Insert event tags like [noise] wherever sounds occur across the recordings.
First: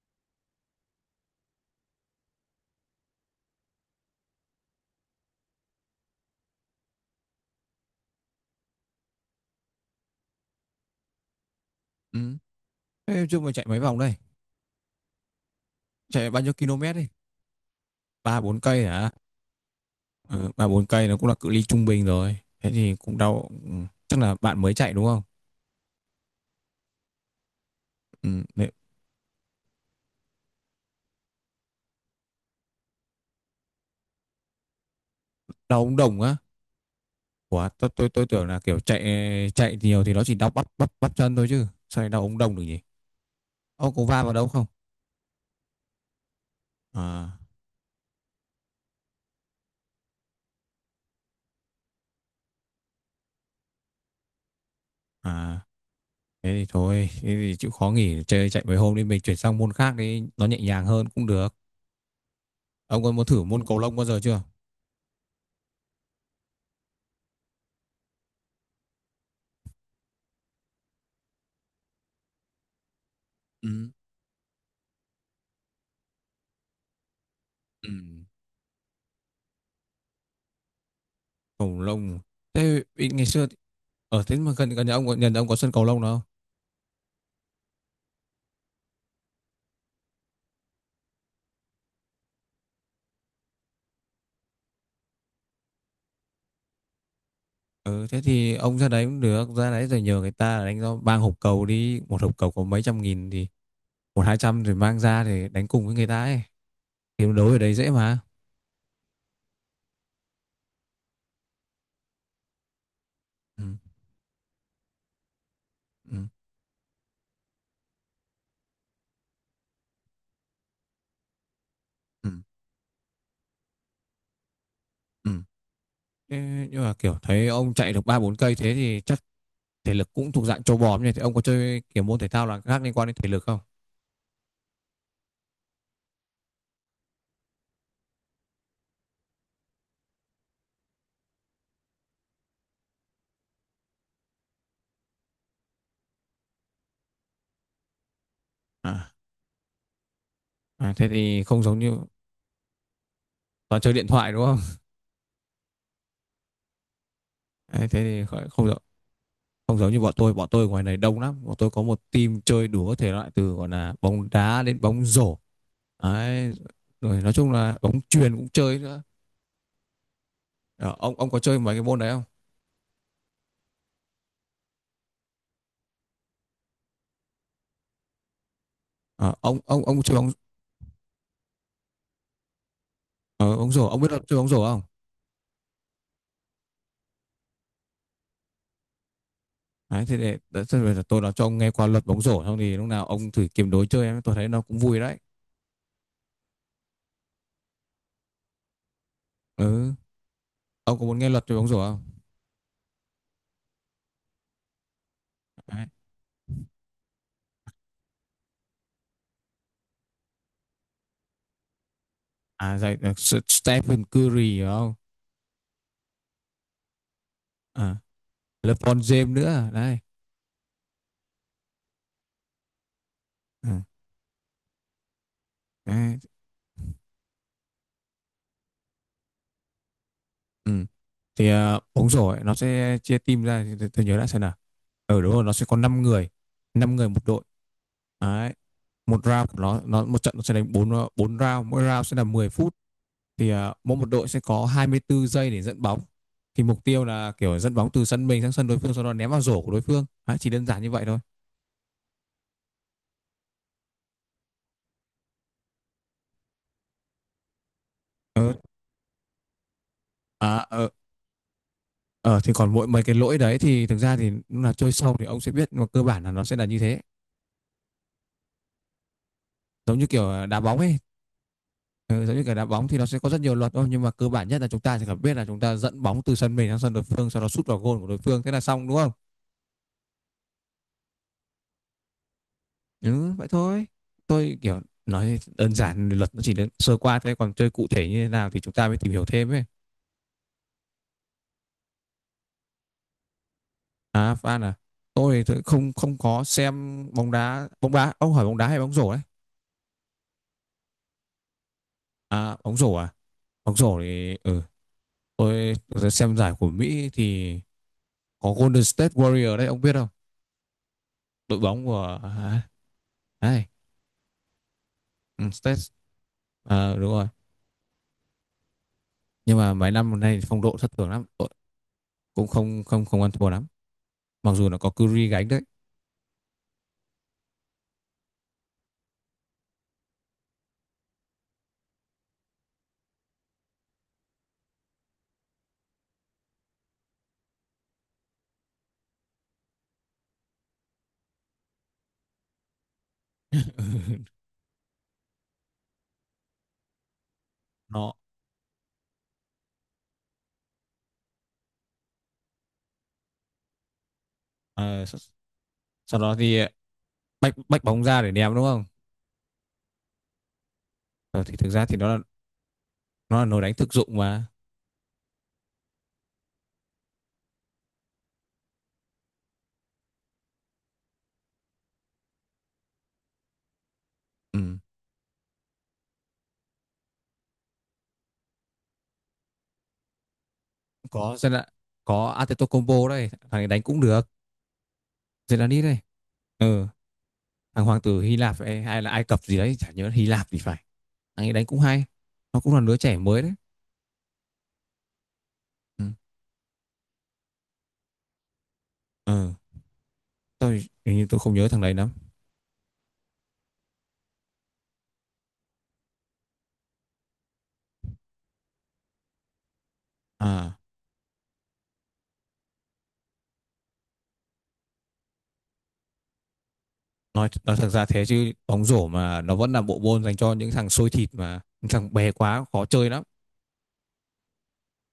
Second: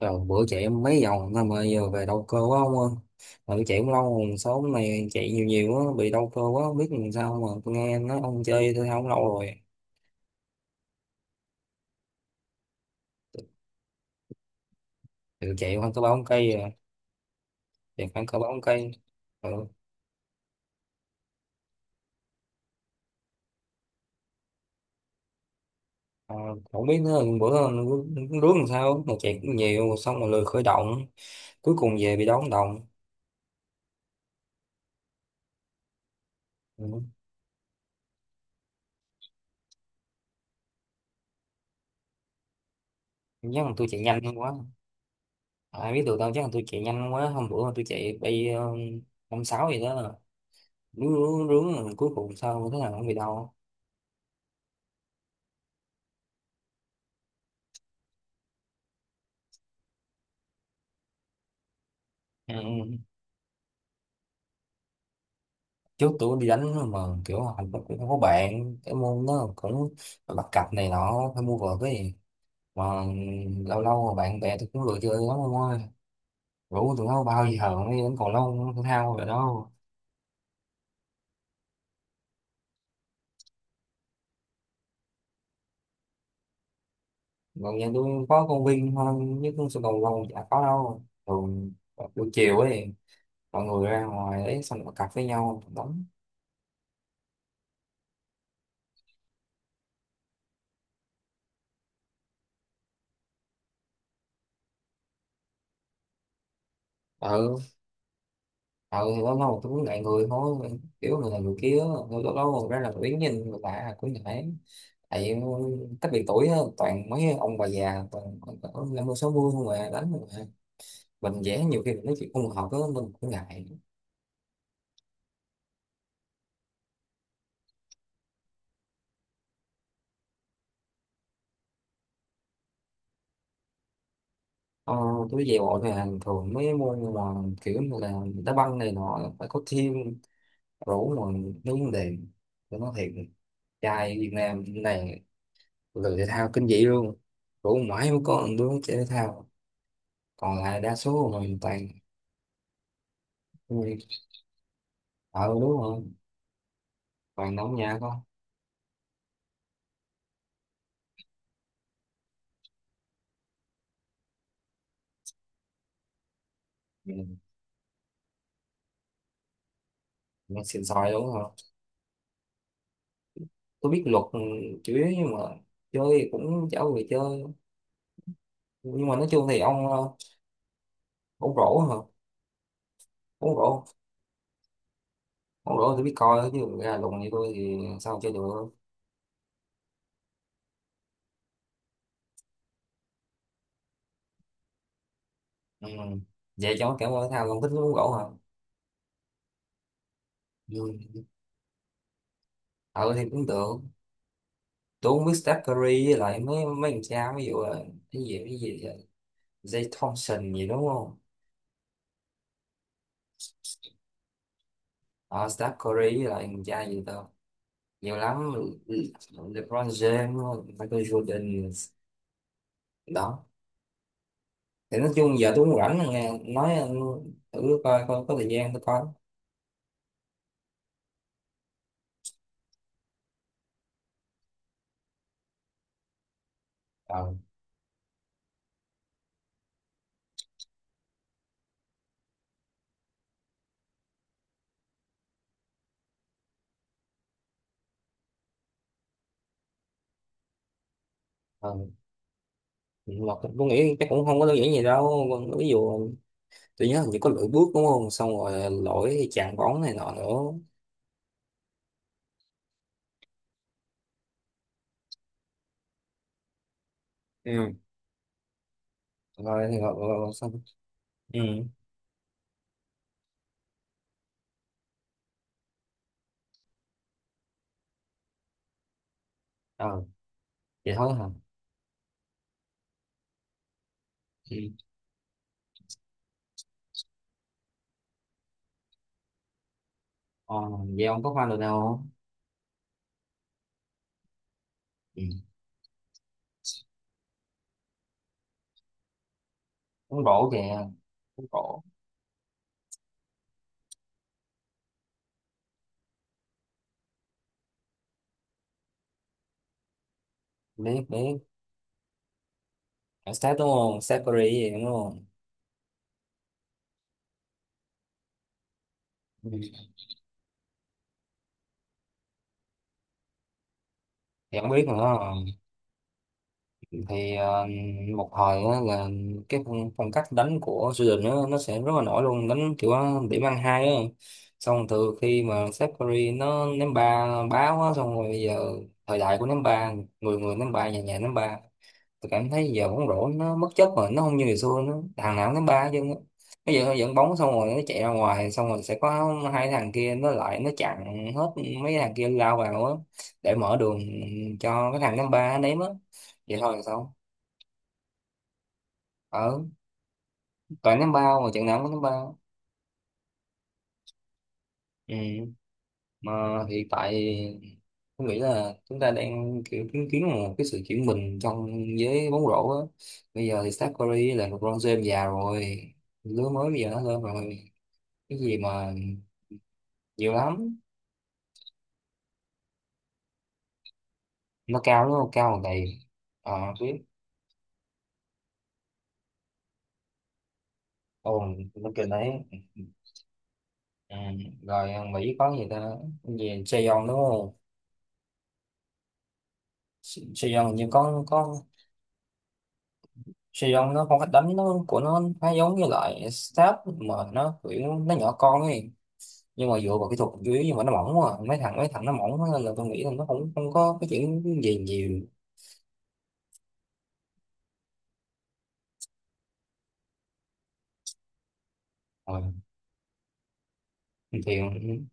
Rồi bữa chạy em mấy vòng thôi mà giờ về đau cơ quá ông ơi. Mà tôi chạy cũng lâu rồi, số hôm nay chạy nhiều nhiều quá, bị đau cơ quá, không biết làm sao mà tôi nghe nói ông chơi thể thao cũng lâu rồi. Ừm, thế trước mày chạy mấy vòng đây? Thì tôi chạy khoảng cỡ ba bốn Chạy bao cây nhiêu rồi, km đi? chạy khoảng cỡ Ba ba bốn bốn cây cây. hả? Ừ. Ừ, ba bốn cây nó cũng là cự ly trung bình rồi. Thế thì cũng đau. Ừ, chắc là bạn mới chạy đúng không? À, không biết nữa, bữa Ừ, rước làm đấy, sao, mà chạy cũng nhiều, xong rồi lười khởi động, cuối cùng về bị đau ống đồng. đau ống đồng á? Ừ. Ủa, tôi tưởng là kiểu chạy chạy nhiều thì nó chỉ đau bắp bắp bắp chân thôi chứ. Sao lại đau ống đồng được nhỉ? Chắc là tôi Ô, chạy có va vào nhanh đâu quá. không? À, ai biết được đâu, chắc là tôi chạy nhanh quá, À, hôm bữa tôi chạy bay năm sáu gì đó, rướng rướng rướng, rồi cuối cùng sao thế nào không bị đau. à, thế thì thôi. Thế thì chịu khó nghỉ chơi chạy mấy hôm đi. Mình chuyển sang môn khác đi. Nó nhẹ nhàng hơn cũng được. Ừ. Ừ. Ông có muốn thử môn cầu lông bao giờ chưa? Trước tôi đi đánh mà kiểu hành cũng không có bạn, cái môn nó cũng bắt cặp này nọ phải mua vợt cái gì mà. Lâu Ừ. lâu mà bạn bè tôi cũng lười chơi lắm ông ơi, rủ tụi nó bao giờ Ừ. mới đến cầu lông thể thao rồi đâu. Cầu lông Thế ngày xưa Ở thế mà gần gần nhà nhà ông có sân cầu lông nào? Còn nhà tôi có công viên thôi chứ không, sân cầu lông chả có đâu, thường buổi chiều ấy mọi người ra ngoài đấy xong bắt cặp với nhau đánh. Ừ, thế thì ông ra đấy cũng được, ra đấy rồi nhờ người ta đánh cho, mang hộp cầu đi, một hộp cầu có mấy trăm nghìn thì một hai trăm rồi mang ra để đánh cùng với người ta ấy. Thì đấu Ừ. ở đấy dễ mà. Ừ, thì lâu lâu tôi cũng ngại người thôi, kiểu người này người kia, lâu lâu lâu ra là tôi đứng nhìn người Ừ, lạ cũng ngại, tại cách biệt ừ, tuổi á, toàn mấy ông bà già, toàn toàn năm mươi sáu mươi không à, đánh không à, mình vẽ, nhiều khi mình nói chuyện ừ, không hợp á, mình cũng ngại. ừ. Thế nhưng mà kiểu thấy ông chạy được ba bốn cây thế thì chắc thể lực cũng thuộc dạng trâu bò nhỉ? Thì ông có chơi kiểu môn thể thao là khác liên quan đến thể lực không? ờ, tôi về bộ thì là thường mấy môn mà kiểu như là đá banh này nọ phải có team rủ mà, mấy vấn đề tôi nói thiệt, trai Việt Nam này lười thể thao kinh dị luôn, rủ mãi mới có một đứa chơi thể À, thao, còn lại à, đa thế số thì mình không giống toàn. như toàn chơi Ui, điện thoại đúng không? [laughs] ờ đúng rồi, toàn đóng Đấy, nhà thế con. thì không được. Không giống như bọn tôi ngoài này đông lắm, bọn tôi có một team chơi đủ các thể loại từ gọi là bóng đá đến bóng rổ, đấy, Ừ. rồi nói chung là bóng chuyền cũng chơi nữa. Nghe xịn Ờ, sòi ông đúng ông có rồi. chơi mấy cái môn đấy không? Tôi biết luật, ừ, chủ yếu, nhưng mà chơi thì cũng chả người chơi, nhưng mà nói Ờ, chung thì ông ông ông. ông Ờ, chơi bóng ông rổ hả? Ông ờ, bóng rổ, rổ, ông biết là chơi bóng rổ không? ông rổ tôi biết coi chứ ra lùn như tôi thì sao chơi được. Đấy, thế để đấy, thế bây giờ tôi nói cho ông nghe qua luật bóng rổ xong thì lúc nào ông thử kiếm đối chơi em, tôi thấy nó cũng vui đấy. Ừ. Vậy cho cảm ơn thao, không thích uống rổ hả? Ừ, ông có muốn Ừ. nghe luật về bóng rổ không? Ờ thì cũng được, tôi không biết Steph Đấy. Curry với lại mấy mấy thằng cha, ví dụ là cái gì Zay Thompson gì đúng không? À dạy, Stephen Curry hiểu không? Ờ Steph Curry với lại thằng cha gì ta, À, nhiều lắm, LeBron James nữa LeBron đây. James, Michael Jordan đó, Ừ. thì nói chung giờ tôi cũng rảnh rồi Đấy. nghe nói, ừ, thử coi coi có thời gian tôi coi. Ừ. Thì bóng rổ ấy, nó sẽ chia team ra thì tôi nhớ đã xem nào. Ở đúng rồi, nó sẽ có 5 người, 5 người một ờ đội. Đấy. Một round của nó một trận nó sẽ đánh 4 round, mỗi round sẽ là 10 phút. Thì mỗi một đội sẽ có 24 giây để dẫn bóng. Thì mục tiêu là kiểu dẫn bóng từ sân mình sang sân đối phương sau đó ném vào rổ của đối phương. Đấy, chỉ đơn giản như vậy thôi. ờ mà tôi nghĩ chắc cũng không có đơn giản gì đâu, ví dụ tôi nhớ hình như có lỗi bước đúng không, xong Ờ, rồi lỗi chạm bóng này nọ nữa. à, ờ, ờ, thì còn mỗi mấy cái lỗi đấy thì thực ra thì lúc nào chơi sâu thì ông sẽ biết nhưng mà cơ bản là nó sẽ là như thế. Ừ. Rồi thì rồi, Giống như rồi, kiểu rồi xong. đá bóng ấy. Ừ. Ừ, giống như cái đá bóng thì nó sẽ có rất nhiều luật thôi nhưng mà cơ bản nhất là chúng ta sẽ cần biết là chúng ta dẫn bóng từ sân mình sang sân đối phương sau đó sút vào gôn của đối phương thế là xong đúng không? ờ Vậy thôi hả? Ừ, vậy thôi, Ừ. tôi kiểu nói đơn giản luật nó chỉ đến sơ qua thế còn chơi cụ thể như thế nào thì chúng ta mới tìm hiểu thêm ấy. ờ Vậy ông có fan được nào không? À Phan à? Ừ. Tôi thì tôi không không có xem bóng đá, bóng đá ông hỏi bóng đá hay bóng rổ đấy? Bóng rổ kìa, bóng rổ. À bóng rổ à? Bóng rổ thì ừ, tôi xem giải của Mỹ thì có Golden State Warrior đấy ông biết không? Biết biết. Đội bóng của à, Ở Steph đấy, đúng không, Steph Curry gì đúng không? ừ, State, à, đúng rồi. Ừ. Nhưng mà mấy năm nay phong độ thất thường lắm, đội cũng không không không ăn thua lắm, mặc Thì dù không nó biết có nữa, Curry gánh đấy. thì một hồi á là cái phong cách đánh của Sweden, nó sẽ rất là nổi luôn, đánh kiểu điểm ăn hai á, xong từ khi mà Seth Curry nó ném ba báo á, xong rồi bây giờ thời đại của ném ba, người người ném ba, nhà nhà ném ba. Tôi cảm thấy giờ bóng rổ nó bất chấp rồi, nó [laughs] không như ngày xưa nữa, thằng nào cũng đánh ba chứ. Bây giờ nó dẫn bóng xong rồi nó chạy ra Nó ngoài, xong rồi sẽ có hai thằng kia nó lại nó chặn hết, mấy thằng kia lao vào á để mở đường cho cái ờ, thằng sau, ném ba nó ném á. sau đó thì Vậy thôi là sao? bách bách bóng ra để ném đúng không? Ở, toàn ném ba Ờ, mà thì trận thực nào ra cũng thì ném ba. Nó là nồi đánh thực dụng mà. Ừ. Mà hiện tại tôi nghĩ là chúng ta đang kiểu chứng kiến một cái sự chuyển mình trong giới bóng rổ á, bây giờ thì Steph Curry là LeBron Ừ. James già rồi, lứa mới bây giờ nó lên rồi, cái gì mà nhiều lắm. có Zela- có Antetokounmpo đây, thằng ấy đánh cũng được. Nó cao đúng không, cao bằng Zelani đầy. đây. Ờ. Ừ. Biết. Thằng hoàng tử Hy Lạp hay, hay là Ai Cập gì đấy chả nhớ, Hy Lạp thì phải. Ồ. Thằng ấy đánh cũng Nó hay, kêu đấy. nó cũng là đứa trẻ mới đấy. Ừ. Rồi Mỹ có gì ta? Ừ. Cái gì Saigon đúng không? Ừ. Saigon hình như Tôi hình có như tôi không có nhớ thằng đấy lắm. Saigon nó không, cách đánh nó của nó khá giống như loại Stab mà nó kiểu nó nhỏ con ấy, nhưng mà dựa vào kỹ thuật dưới, nhưng À, mà nó mỏng quá à. Mấy thằng nó mỏng quá nên là tôi nghĩ là nó không không có cái chuyện gì nhiều. nói thật ra thế chứ bóng rổ mà nó vẫn là bộ môn dành cho những thằng xôi thịt, mà những thằng bé Ờ, quá khó chơi lắm. thì ừ,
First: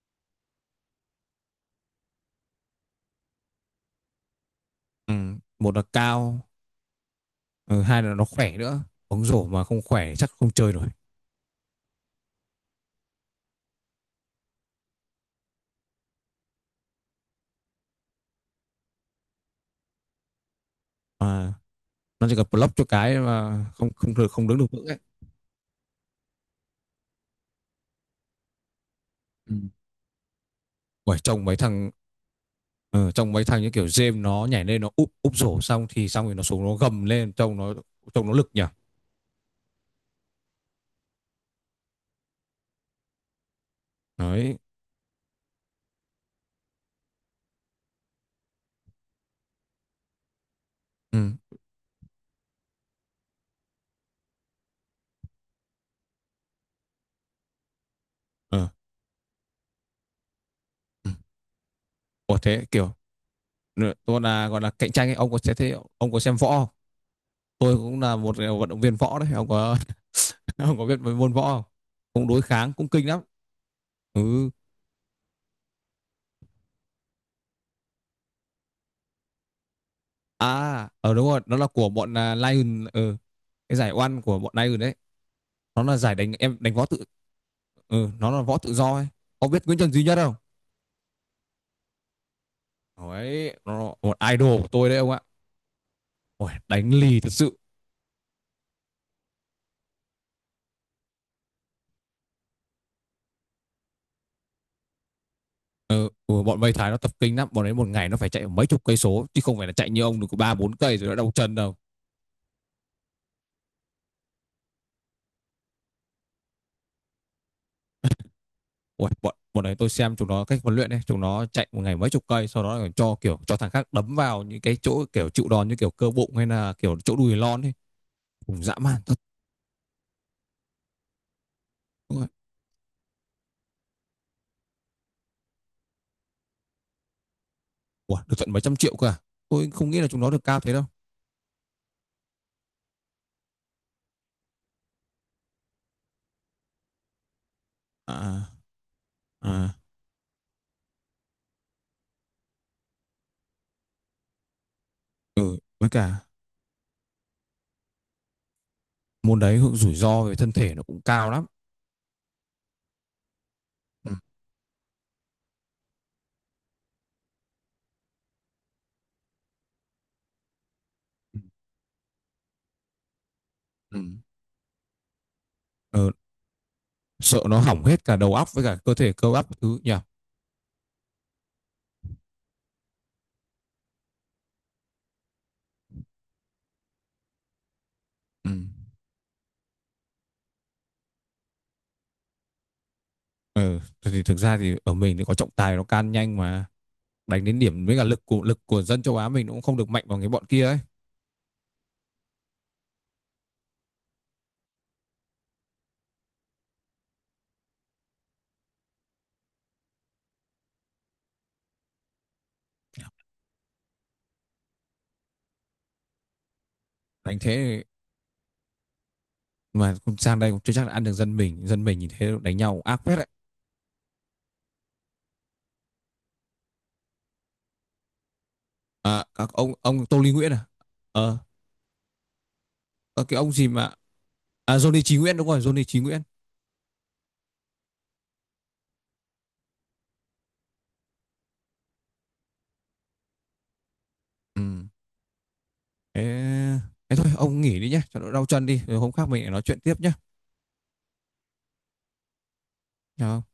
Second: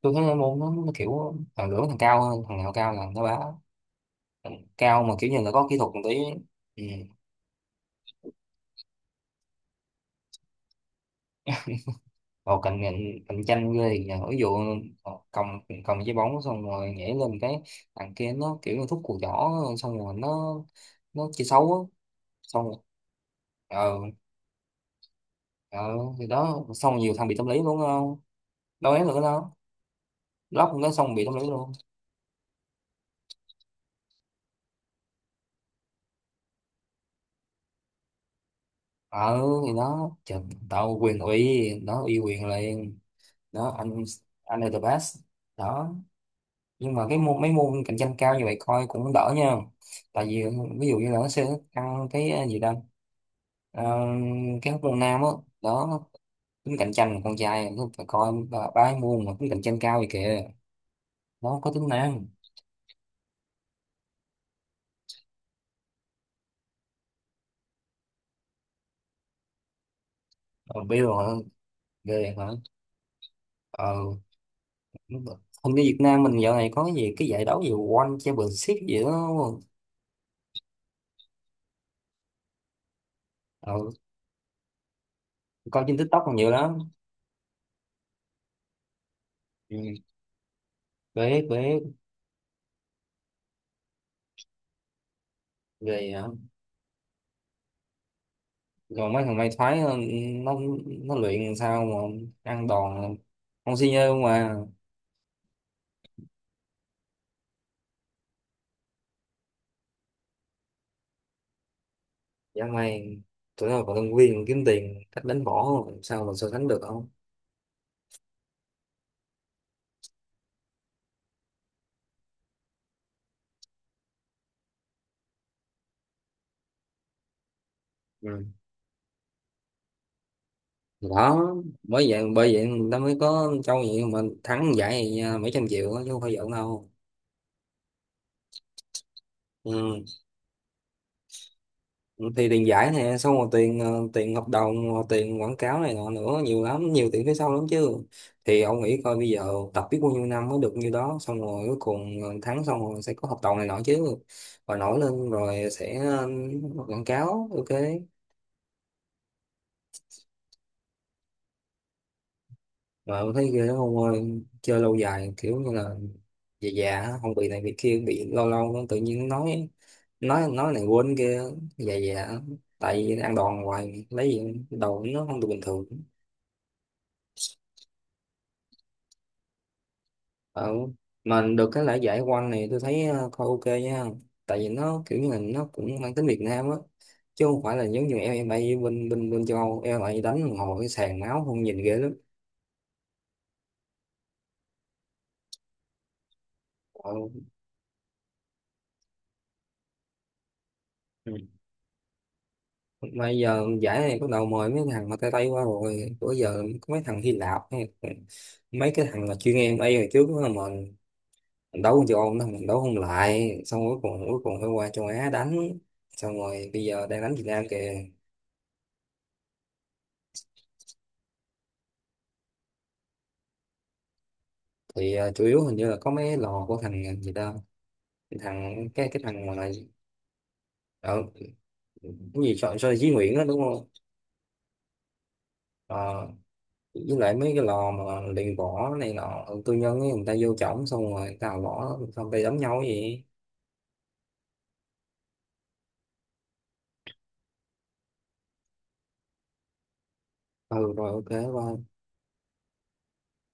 tôi thấy môn nó kiểu thằng lưỡng, thằng cao hơn thằng nào cao là nó bá, cao mà Ừ. kiểu như là có Một kỹ là thuật một tí. cao, Ừ. ừ, hai là nó khỏe nữa, bóng rổ mà không khỏe chắc không chơi nổi. Vào cạnh cạnh cạnh tranh ghê thì nhờ, ví dụ cầm cầm trái bóng xong rồi nhảy lên cái, thằng kia nó kiểu như thúc cùi chỏ xong rồi nó chơi Mà xấu á, nó chỉ cần xong rồi- block cho cái mà không ờ không được, không đứng được vững ấy. ờ thì đó, xong rồi nhiều thằng bị tâm lý luôn, không đâu ấy nữa đâu, Ừ. lóc nó xong Bởi bị tâm trông lý mấy luôn. thằng ờ, trông mấy thằng như kiểu James nó nhảy lên nó úp úp rổ xong thì xong rồi nó xuống nó gầm lên trông nó lực nhỉ. ờ thì đó trời, tao quyền ủy nó uy quyền liền, đó anh Đấy. anh là the best đó, nhưng mà cái môn mấy môn cạnh tranh cao như vậy coi cũng đỡ nha, tại vì ví dụ như là nó Ừ. sẽ tăng cái gì đâu. Ờ, cái hóc môn nam á đó, tính cạnh tranh con trai nó phải coi, ba Ờ. ba cái môn mà tính cạnh tranh cao vậy kìa, Ừ. nó có tính nam. Ủa thế kiểu, nữa, tôi là gọi là cạnh tranh ấy, ông có thế thế ông có xem võ không? Tôi cũng là một vận động viên võ đấy ông có [laughs] ông Ờ, có biết Bill về hả? môn võ không? Ghê Cũng đối vậy hả? kháng cũng kinh lắm. Ờ Ừ. đúng rồi. Hình như Việt Nam mình dạo này có cái gì cái giải đấu gì One Championship gì đó đúng không? À, ờ, đúng rồi, nó là của bọn Lion, ừ. ờ, Cái giải oan của bọn Lion đấy, nó Coi trên là giải TikTok đánh còn nhiều em, đánh lắm. võ tự, ừ, nó là võ tự do ấy. Ông biết Nguyễn Trần Ừ, Duy Nhất không? bế bế Đấy, nó là một idol của tôi đấy ông ạ. ghê. Ôi, đánh lì thật sự. Còn mấy thằng may thoái, nó, nó luyện sao mà ăn đòn không si nhơ mà, Ừ, ừ, bọn Mây Thái nó tập kinh lắm, bọn ấy một ngày nó phải chạy mấy chục cây số chứ không phải là chạy như ông được có ba bốn cây rồi nó đau chân đâu. dã man, tụi nó còn tân viên kiếm tiền cách đánh võ mà sao mà so sánh được không? Ui, bọn bọn đấy tôi xem chúng nó cách huấn luyện ấy, chúng nó chạy một ngày mấy chục cây sau đó còn cho kiểu cho thằng khác đấm vào những cái chỗ kiểu chịu đòn như kiểu cơ bụng hay là kiểu chỗ đùi lon ấy. Ừ. Cũng dã man thật. Thì đó, bởi vậy Ui, bởi vậy người ta mới có trâu vậy mà thắng giải vậy nha, mấy trăm triệu á, chứ không phải giỡn đâu. Ui, được tận mấy trăm triệu cả. Tôi không nghĩ Ừ. là chúng nó được cao thế đâu. Thì tiền giải nè xong rồi tiền tiền hợp đồng, rồi tiền quảng cáo này nọ nữa, nhiều lắm, nhiều tiền phía sau lắm chứ. À, Thì ông nghĩ coi bây giờ à, tập biết bao nhiêu năm mới được nhiêu đó, xong rồi cuối cùng tháng, xong rồi sẽ có hợp đồng này nọ chứ, và nổi lên ừ, rồi với sẽ cả quảng cáo ok. môn đấy hưởng rủi ro về thân thể nó cũng cao lắm. Mà tôi thấy ghê lắm ông Ừ. ơi, chơi lâu dài kiểu như là già già á, không bị này bị kia, bị lâu lâu nó tự nhiên nói này quên Ừ. kia, già già, tại vì ăn đòn Ừ. hoài lấy gì đâu nó không được bình thường. Ờ, sợ nó hỏng hết cả đầu óc với cả cơ thể cơ bắp thứ nhỉ. Ờ, mà được cái lễ giải quanh này tôi thấy coi ok nha, tại vì nó kiểu như là nó cũng mang tính Việt Nam á, chứ không phải là giống như em Ừ. bay bên bên bên châu Âu MMA đánh ngồi cái sàn máu không nhìn ghê lắm. Ừ, thì thực ra thì ở mình thì có trọng tài nó can nhanh mà. Ờ. Đánh đến điểm với cả lực của, lực của dân châu Á mình cũng không được mạnh bằng cái bọn kia ấy. Ừ. Mà giờ giải này bắt đầu mời mấy thằng mà tay tay qua, rồi bữa giờ có mấy thằng Hy Lạp hay mấy cái thằng mà chuyên em bay hồi trước á, mà mình đấu con châu Âu nó mình đấu không lại, xong cuối cùng phải qua châu Á đánh, xong rồi bây giờ đang đánh Đánh Việt Nam thế kìa. mà sang đây cũng chưa chắc là ăn được dân mình, dân mình nhìn thế đánh nhau ác phết đấy. Thì chủ yếu hình như là có mấy lò của thằng gì ta, cái thằng cái À, thằng các mà ông Tô Lý Nguyễn à? ở Ờ. cái gì cho Duy À, Nguyễn cái đó ông đúng gì không? mà, à Johnny Chí Nguyễn đúng rồi, Johnny Chí Nguyễn. Ờ, với lại mấy cái lò mà luyện võ này nọ tư nhân ấy, người ta vô trỏng xong rồi người ta đào võ xong tay ta đấm nhau cái gì. Ừ. Thế, thế thôi ông nghỉ đi nhé cho nó đau chân đi rồi hôm khác mình lại nói chuyện tiếp nhé. Ừ rồi, ok, bye. Chào.